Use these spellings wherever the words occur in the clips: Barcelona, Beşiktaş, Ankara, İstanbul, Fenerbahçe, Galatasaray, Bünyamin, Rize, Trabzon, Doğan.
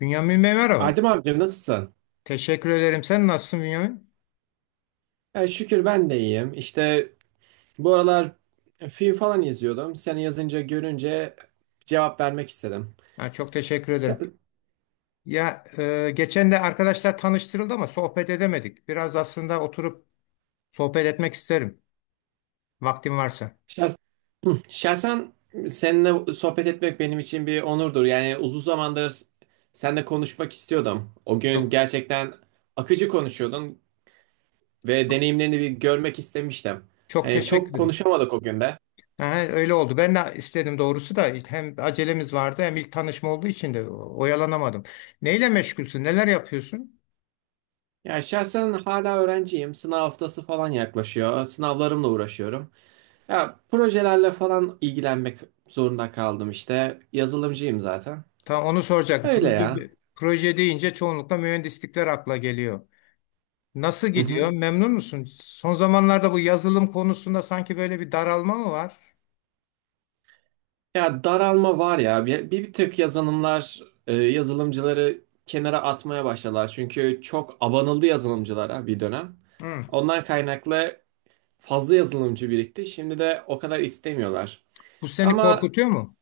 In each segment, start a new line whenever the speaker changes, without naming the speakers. Bünyamin Bey merhaba.
Adem amca nasılsın?
Teşekkür ederim. Sen nasılsın Bünyamin?
Şükür ben de iyiyim. İşte bu aralar film falan izliyordum. Seni yazınca görünce cevap vermek istedim.
Ha, çok teşekkür ederim.
Şah-
Ya geçen de arkadaşlar tanıştırıldı ama sohbet edemedik. Biraz aslında oturup sohbet etmek isterim. Vaktim varsa.
Şahsen seninle sohbet etmek benim için bir onurdur. Yani uzun zamandır seninle konuşmak istiyordum. O gün
Çok
gerçekten akıcı konuşuyordun ve
çok
deneyimlerini bir görmek istemiştim. Hani
teşekkür
çok
ederim.
konuşamadık o günde.
Ha, öyle oldu. Ben de istedim doğrusu da hem acelemiz vardı hem ilk tanışma olduğu için de oyalanamadım. Neyle meşgulsün? Neler yapıyorsun?
Ya şahsen hala öğrenciyim. Sınav haftası falan yaklaşıyor. Sınavlarımla uğraşıyorum. Ya projelerle falan ilgilenmek zorunda kaldım işte. Yazılımcıyım zaten.
Tam onu soracaktım.
Öyle ya.
Proje deyince çoğunlukla mühendislikler akla geliyor. Nasıl
Hı hı.
gidiyor? Memnun musun? Son zamanlarda bu yazılım konusunda sanki böyle bir daralma mı var?
Ya daralma var ya. Bir tık yazılımlar, yazılımcıları kenara atmaya başladılar. Çünkü çok abanıldı yazılımcılara bir dönem.
Hı.
Ondan kaynaklı fazla yazılımcı birikti. Şimdi de o kadar istemiyorlar.
Bu seni
Ama
korkutuyor mu?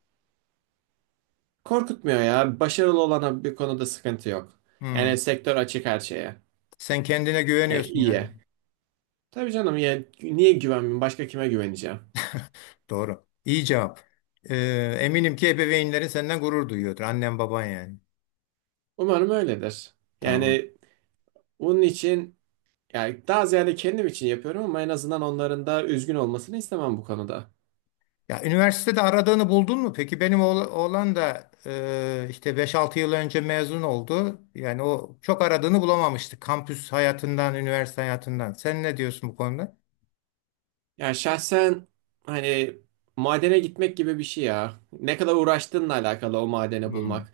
korkutmuyor ya. Başarılı olana bir konuda sıkıntı yok.
Hı.
Yani sektör açık her şeye.
Sen kendine
Yani
güveniyorsun yani.
iyiye. Tabii canım ya niye güvenmeyeyim? Başka kime güveneceğim?
Doğru. İyi cevap. Eminim ki ebeveynlerin senden gurur duyuyordur. Annen baban yani.
Umarım öyledir.
Tamam.
Yani bunun için yani daha ziyade kendim için yapıyorum ama en azından onların da üzgün olmasını istemem bu konuda.
Ya üniversitede aradığını buldun mu? Peki benim oğlan da işte beş altı yıl önce mezun oldu. Yani o çok aradığını bulamamıştı. Kampüs hayatından, üniversite hayatından. Sen ne diyorsun bu konuda?
Yani şahsen hani madene gitmek gibi bir şey ya. Ne kadar uğraştığınla alakalı o madeni
Hı.
bulmak.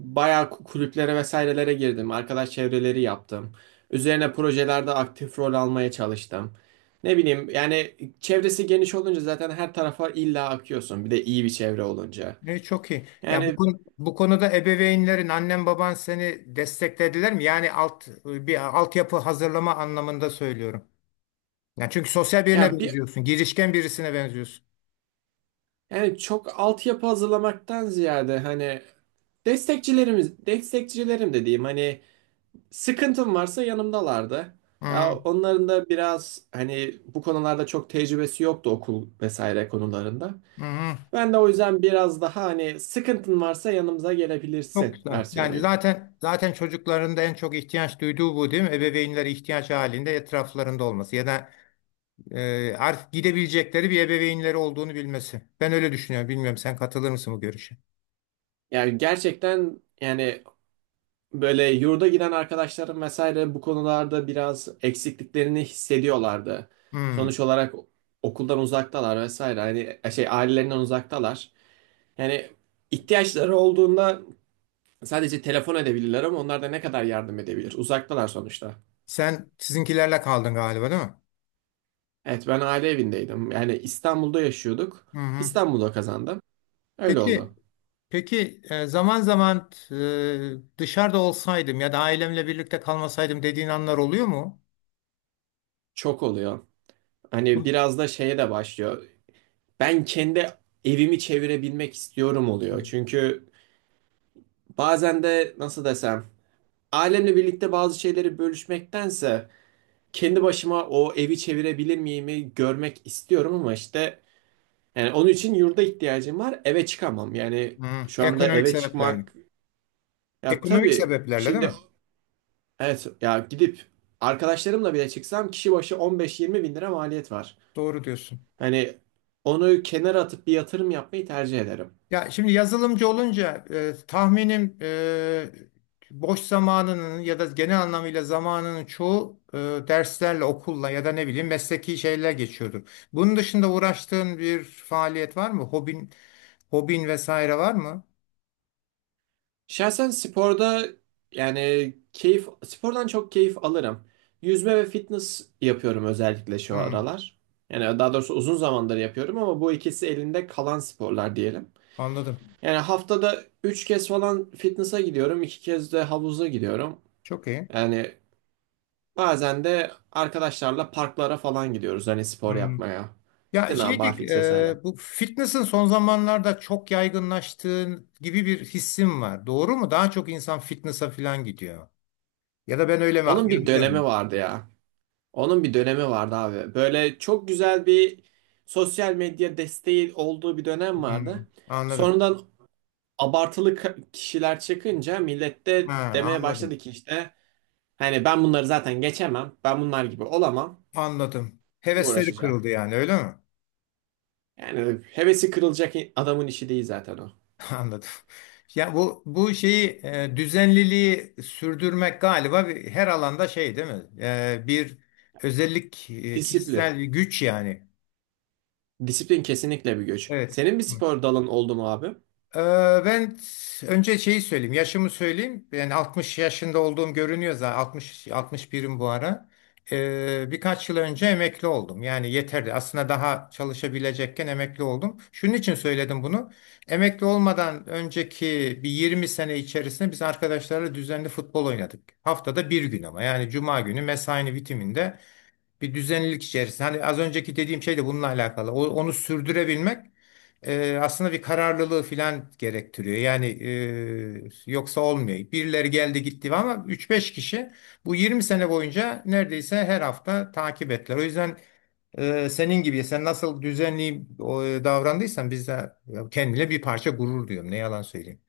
Bayağı kulüplere vesairelere girdim. Arkadaş çevreleri yaptım. Üzerine projelerde aktif rol almaya çalıştım. Ne bileyim yani çevresi geniş olunca zaten her tarafa illa akıyorsun. Bir de iyi bir çevre olunca.
Ne çok iyi. Ya
Yani
bu konuda ebeveynlerin, annen baban seni desteklediler mi? Yani alt bir altyapı hazırlama anlamında söylüyorum. Yani çünkü sosyal birine
ya bir
benziyorsun, girişken birisine benziyorsun.
Yani çok altyapı hazırlamaktan ziyade hani destekçilerimiz, destekçilerim dediğim hani sıkıntım varsa yanımdalardı. Ya
Hı
onların da biraz hani bu konularda çok tecrübesi yoktu okul vesaire konularında.
hı.
Ben de o yüzden biraz daha hani sıkıntın varsa yanımıza
Çok
gelebilirsin
güzel. Yani
versiyonuydu.
zaten çocukların da en çok ihtiyaç duyduğu bu değil mi? Ebeveynlere ihtiyaç halinde etraflarında olması ya da artık gidebilecekleri bir ebeveynleri olduğunu bilmesi. Ben öyle düşünüyorum. Bilmiyorum sen katılır mısın bu görüşe?
Yani gerçekten yani. Böyle yurda giden arkadaşlarım vesaire bu konularda biraz eksikliklerini hissediyorlardı.
Hı.
Sonuç olarak okuldan uzaktalar vesaire. Hani şey ailelerinden uzaktalar. Yani ihtiyaçları olduğunda sadece telefon edebilirler ama onlar da ne kadar yardım edebilir? Uzaktalar sonuçta.
Sen sizinkilerle kaldın galiba değil mi?
Evet ben aile evindeydim. Yani İstanbul'da yaşıyorduk.
Hı hı.
İstanbul'da kazandım. Öyle
Peki,
oldu.
peki, zaman zaman dışarıda olsaydım ya da ailemle birlikte kalmasaydım dediğin anlar oluyor mu?
Çok oluyor. Hani
Bu-
biraz da şeye de başlıyor. Ben kendi evimi çevirebilmek istiyorum oluyor. Çünkü bazen de nasıl desem, ailemle birlikte bazı şeyleri bölüşmektense kendi başıma o evi çevirebilir miyimi görmek istiyorum ama işte yani onun için yurda ihtiyacım var. Eve çıkamam. Yani
Hı,
şu anda
ekonomik
eve
sebeplerle.
çıkmak ya
Ekonomik
tabii
sebeplerle değil
şimdi
mi?
evet ya gidip arkadaşlarımla bile çıksam kişi başı 15-20 bin lira maliyet var.
Doğru diyorsun.
Hani onu kenara atıp bir yatırım yapmayı tercih ederim.
Ya şimdi yazılımcı olunca tahminim boş zamanının ya da genel anlamıyla zamanının çoğu derslerle, okulla ya da ne bileyim mesleki şeyler geçiyordur. Bunun dışında uğraştığın bir faaliyet var mı? Hobin vesaire var mı?
Şahsen sporda yani keyif spordan çok keyif alırım. Yüzme ve fitness yapıyorum özellikle şu
Hı,
aralar. Yani daha doğrusu uzun zamandır yapıyorum ama bu ikisi elinde kalan sporlar diyelim.
anladım.
Yani haftada 3 kez falan fitness'a gidiyorum, 2 kez de havuza gidiyorum.
Çok iyi.
Yani bazen de arkadaşlarla parklara falan gidiyoruz hani spor
Hmm.
yapmaya.
Ya
İşte ne yapar, vesaire.
bu fitness'ın son zamanlarda çok yaygınlaştığı gibi bir hissim var. Doğru mu? Daha çok insan fitness'a falan gidiyor. Ya da ben öyle mi
Onun bir dönemi
yanılıyorum?
vardı ya. Onun bir dönemi vardı abi. Böyle çok güzel bir sosyal medya desteği olduğu bir dönem
Hmm,
vardı.
anladım.
Sonradan abartılı kişiler çıkınca millet de
Ha,
demeye
anladım.
başladı ki işte hani ben bunları zaten geçemem. Ben bunlar gibi olamam.
Anladım.
Kim
Hevesleri kırıldı
uğraşacak?
yani öyle mi?
Yani hevesi kırılacak adamın işi değil zaten o.
Anladım. Ya bu şeyi düzenliliği sürdürmek galiba her alanda şey değil mi? Bir özellik,
Disiplin.
kişisel bir güç yani.
Disiplin kesinlikle bir güç.
Evet.
Senin bir spor dalın oldu mu abi?
Ee, Ben önce şeyi söyleyeyim, yaşımı söyleyeyim. Yani 60 yaşında olduğum görünüyor zaten. 60 61'im bu ara. Birkaç yıl önce emekli oldum. Yani yeterli. Aslında daha çalışabilecekken emekli oldum. Şunun için söyledim bunu. Emekli olmadan önceki bir 20 sene içerisinde biz arkadaşlarla düzenli futbol oynadık. Haftada bir gün ama yani cuma günü mesainin bitiminde bir düzenlilik içerisinde. Hani az önceki dediğim şey de bununla alakalı. Onu sürdürebilmek aslında bir kararlılığı filan gerektiriyor. Yani yoksa olmuyor. Birileri geldi gitti ama üç beş kişi bu 20 sene boyunca neredeyse her hafta takip ettiler. O yüzden senin gibi sen nasıl düzenli davrandıysan biz de ya, kendine bir parça gurur diyorum. Ne yalan söyleyeyim.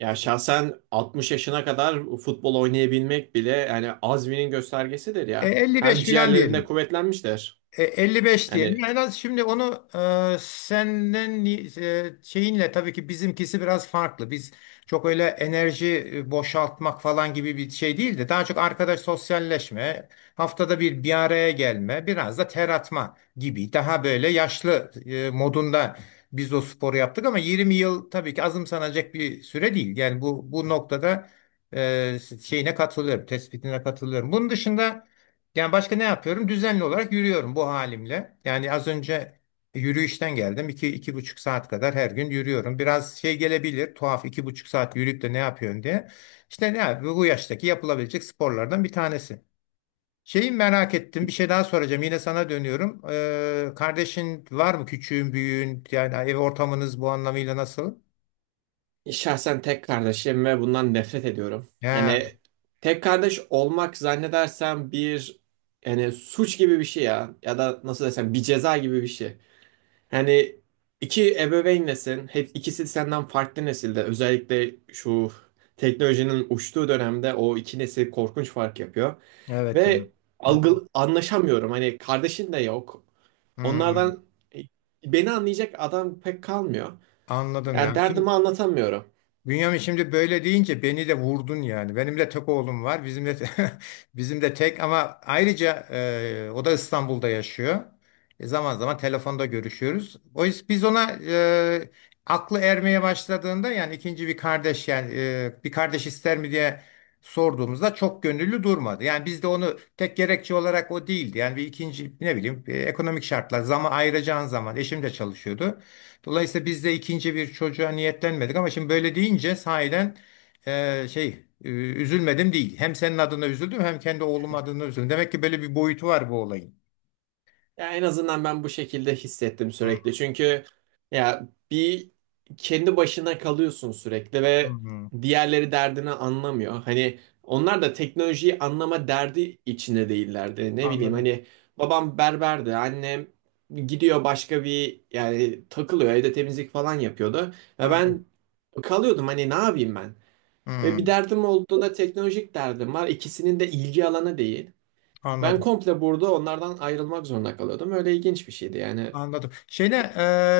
Ya şahsen 60 yaşına kadar futbol oynayabilmek bile yani azminin göstergesidir ya.
55
Hem
filan
ciğerlerinde
diyelim.
kuvvetlenmiştir.
55 diyelim.
Yani
En az şimdi onu senden şeyinle tabii ki bizimkisi biraz farklı. Biz çok öyle enerji boşaltmak falan gibi bir şey değil de daha çok arkadaş sosyalleşme, haftada bir bir araya gelme, biraz da ter atma gibi daha böyle yaşlı modunda biz o sporu yaptık ama 20 yıl tabii ki azımsanacak bir süre değil. Yani bu noktada e, şeyine katılıyorum, tespitine katılıyorum. Bunun dışında yani başka ne yapıyorum? Düzenli olarak yürüyorum bu halimle. Yani az önce yürüyüşten geldim. 2,5 saat kadar her gün yürüyorum. Biraz şey gelebilir, tuhaf 2,5 saat yürüyüp de ne yapıyorsun diye. İşte bu yaştaki yapılabilecek sporlardan bir tanesi. Şeyi merak ettim. Bir şey daha soracağım. Yine sana dönüyorum. Kardeşin var mı? Küçüğün, büyüğün? Yani ev ortamınız bu anlamıyla nasıl?
şahsen tek kardeşim ve bundan nefret ediyorum.
Ha,
Yani tek kardeş olmak zannedersem bir yani suç gibi bir şey ya ya da nasıl desem bir ceza gibi bir şey. Yani iki ebeveynlesin, hep ikisi senden farklı nesilde. Özellikle şu teknolojinin uçtuğu dönemde o iki nesil korkunç fark yapıyor
evet ya.
ve
Hı,
algı anlaşamıyorum. Hani kardeşin de yok.
hı.
Onlardan e, beni anlayacak adam pek kalmıyor.
Anladım
Yani
ya. Şimdi
derdimi anlatamıyorum.
Bünyamin şimdi böyle deyince beni de vurdun yani. Benim de tek oğlum var. Bizim de bizim de tek ama ayrıca o da İstanbul'da yaşıyor. Zaman zaman telefonda görüşüyoruz. O yüzden biz ona aklı ermeye başladığında yani ikinci bir kardeş yani bir kardeş ister mi diye sorduğumuzda çok gönüllü durmadı. Yani biz de onu tek gerekçe olarak o değildi. Yani bir ikinci ne bileyim ekonomik şartlar zaman ayıracağın zaman eşim de çalışıyordu. Dolayısıyla biz de ikinci bir çocuğa niyetlenmedik ama şimdi böyle deyince sahiden e, şey e, üzülmedim değil. Hem senin adına üzüldüm hem kendi oğlum adına üzüldüm. Demek ki böyle bir boyutu var bu olayın.
Ya en azından ben bu şekilde hissettim
Hmm,
sürekli. Çünkü ya bir kendi başına kalıyorsun sürekli ve
hmm,
diğerleri derdini anlamıyor. Hani onlar da teknolojiyi anlama derdi içinde değillerdi. Ne bileyim
anladım.
hani babam berberdi, annem gidiyor başka bir yani takılıyor evde temizlik falan yapıyordu ve
Anladım.
ben kalıyordum hani ne yapayım ben? Ve bir
Hmm,
derdim olduğunda teknolojik derdim var. İkisinin de ilgi alanı değil. Ben
anladım.
komple burada onlardan ayrılmak zorunda kalıyordum. Öyle ilginç bir şeydi yani.
Anladım. Şeyde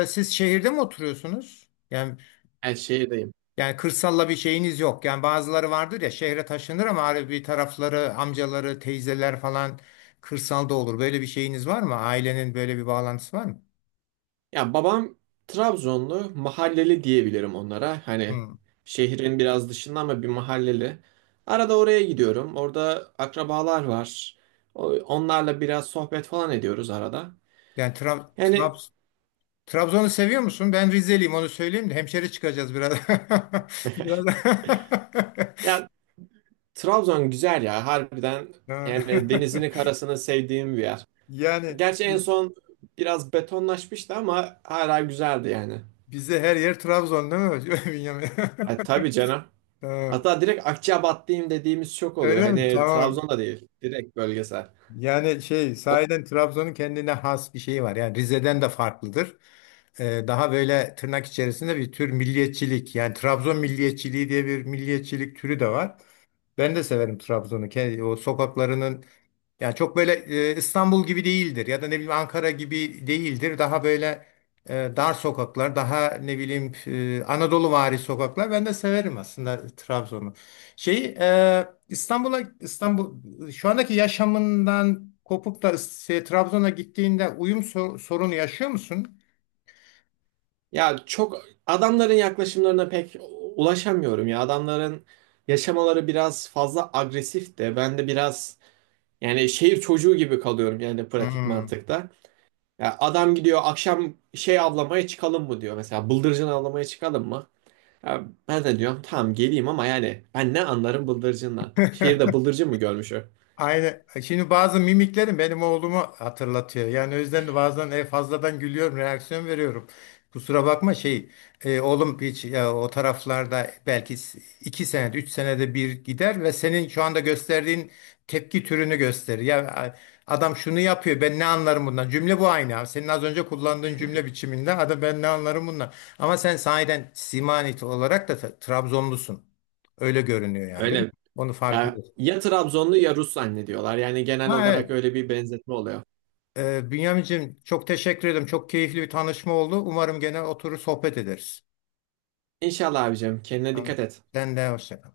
e, siz şehirde mi oturuyorsunuz? Yani
Ben şehirdeyim.
yani kırsalla bir şeyiniz yok. Yani bazıları vardır ya şehre taşınır ama hani bir tarafları amcaları, teyzeler falan kırsalda olur. Böyle bir şeyiniz var mı? Ailenin böyle bir bağlantısı var mı?
Ya babam Trabzonlu, mahalleli diyebilirim onlara. Hani
Hı.
şehrin biraz dışında ama bir mahalleli. Arada oraya gidiyorum. Orada akrabalar var. Onlarla biraz sohbet falan ediyoruz arada.
Yani
Yani
Trabzon'u seviyor musun? Ben Rizeliyim onu söyleyeyim de hemşeri çıkacağız biraz. Biraz.
ya Trabzon güzel ya harbiden yani
Ha.
denizini karasını sevdiğim bir yer.
Yani
Gerçi en
biz,
son biraz betonlaşmıştı ama hala güzeldi yani.
bize her yer Trabzon değil mi? Bünyamin?
E, tabii canım.
Tamam.
Hatta direkt Akçabatlıyım dediğimiz çok oluyor.
Öyle mi?
Hani
Tamam.
Trabzon'da değil. Direkt bölgesel.
Yani
O-
sahiden Trabzon'un kendine has bir şeyi var. Yani Rize'den de farklıdır. Daha böyle tırnak içerisinde bir tür milliyetçilik. Yani Trabzon milliyetçiliği diye bir milliyetçilik türü de var. Ben de severim Trabzon'u. O sokaklarının. Yani çok böyle İstanbul gibi değildir ya da ne bileyim Ankara gibi değildir. Daha böyle dar sokaklar, daha ne bileyim Anadoluvari sokaklar. Ben de severim aslında Trabzon'u. İstanbul şu andaki yaşamından kopup da Trabzon'a gittiğinde uyum sorunu yaşıyor musun?
Ya çok adamların yaklaşımlarına pek ulaşamıyorum ya. Adamların yaşamaları biraz fazla agresif de. Ben de biraz yani şehir çocuğu gibi kalıyorum yani pratik
Hmm.
mantıkta. Ya adam gidiyor akşam şey avlamaya çıkalım mı diyor. Mesela bıldırcın avlamaya çıkalım mı? Ya ben de diyorum tamam geleyim ama yani ben ne anlarım bıldırcından. Şehirde bıldırcın mı görmüş o?
Aynen. Şimdi bazı mimiklerim benim oğlumu hatırlatıyor. Yani o yüzden de bazen fazladan gülüyorum, reaksiyon veriyorum. Kusura bakma oğlum hiç ya, o taraflarda belki iki senede, üç senede bir gider ve senin şu anda gösterdiğin tepki türünü gösterir. Adam şunu yapıyor, ben ne anlarım bundan? Cümle bu aynı, abi. Senin az önce kullandığın cümle biçiminde, adam ben ne anlarım bundan? Ama sen sahiden simanit olarak da Trabzonlusun. Öyle görünüyor yani, değil mi?
Öyle.
Onu
Yani
farkındasın.
ya Trabzonlu ya Rus zannediyorlar. Yani genel
Ha
olarak
evet.
öyle bir benzetme oluyor.
Bünyamin'cim çok teşekkür ederim. Çok keyifli bir tanışma oldu. Umarım gene oturur sohbet ederiz.
İnşallah abicim kendine
Tamam.
dikkat et.
Sen de hoşça kal.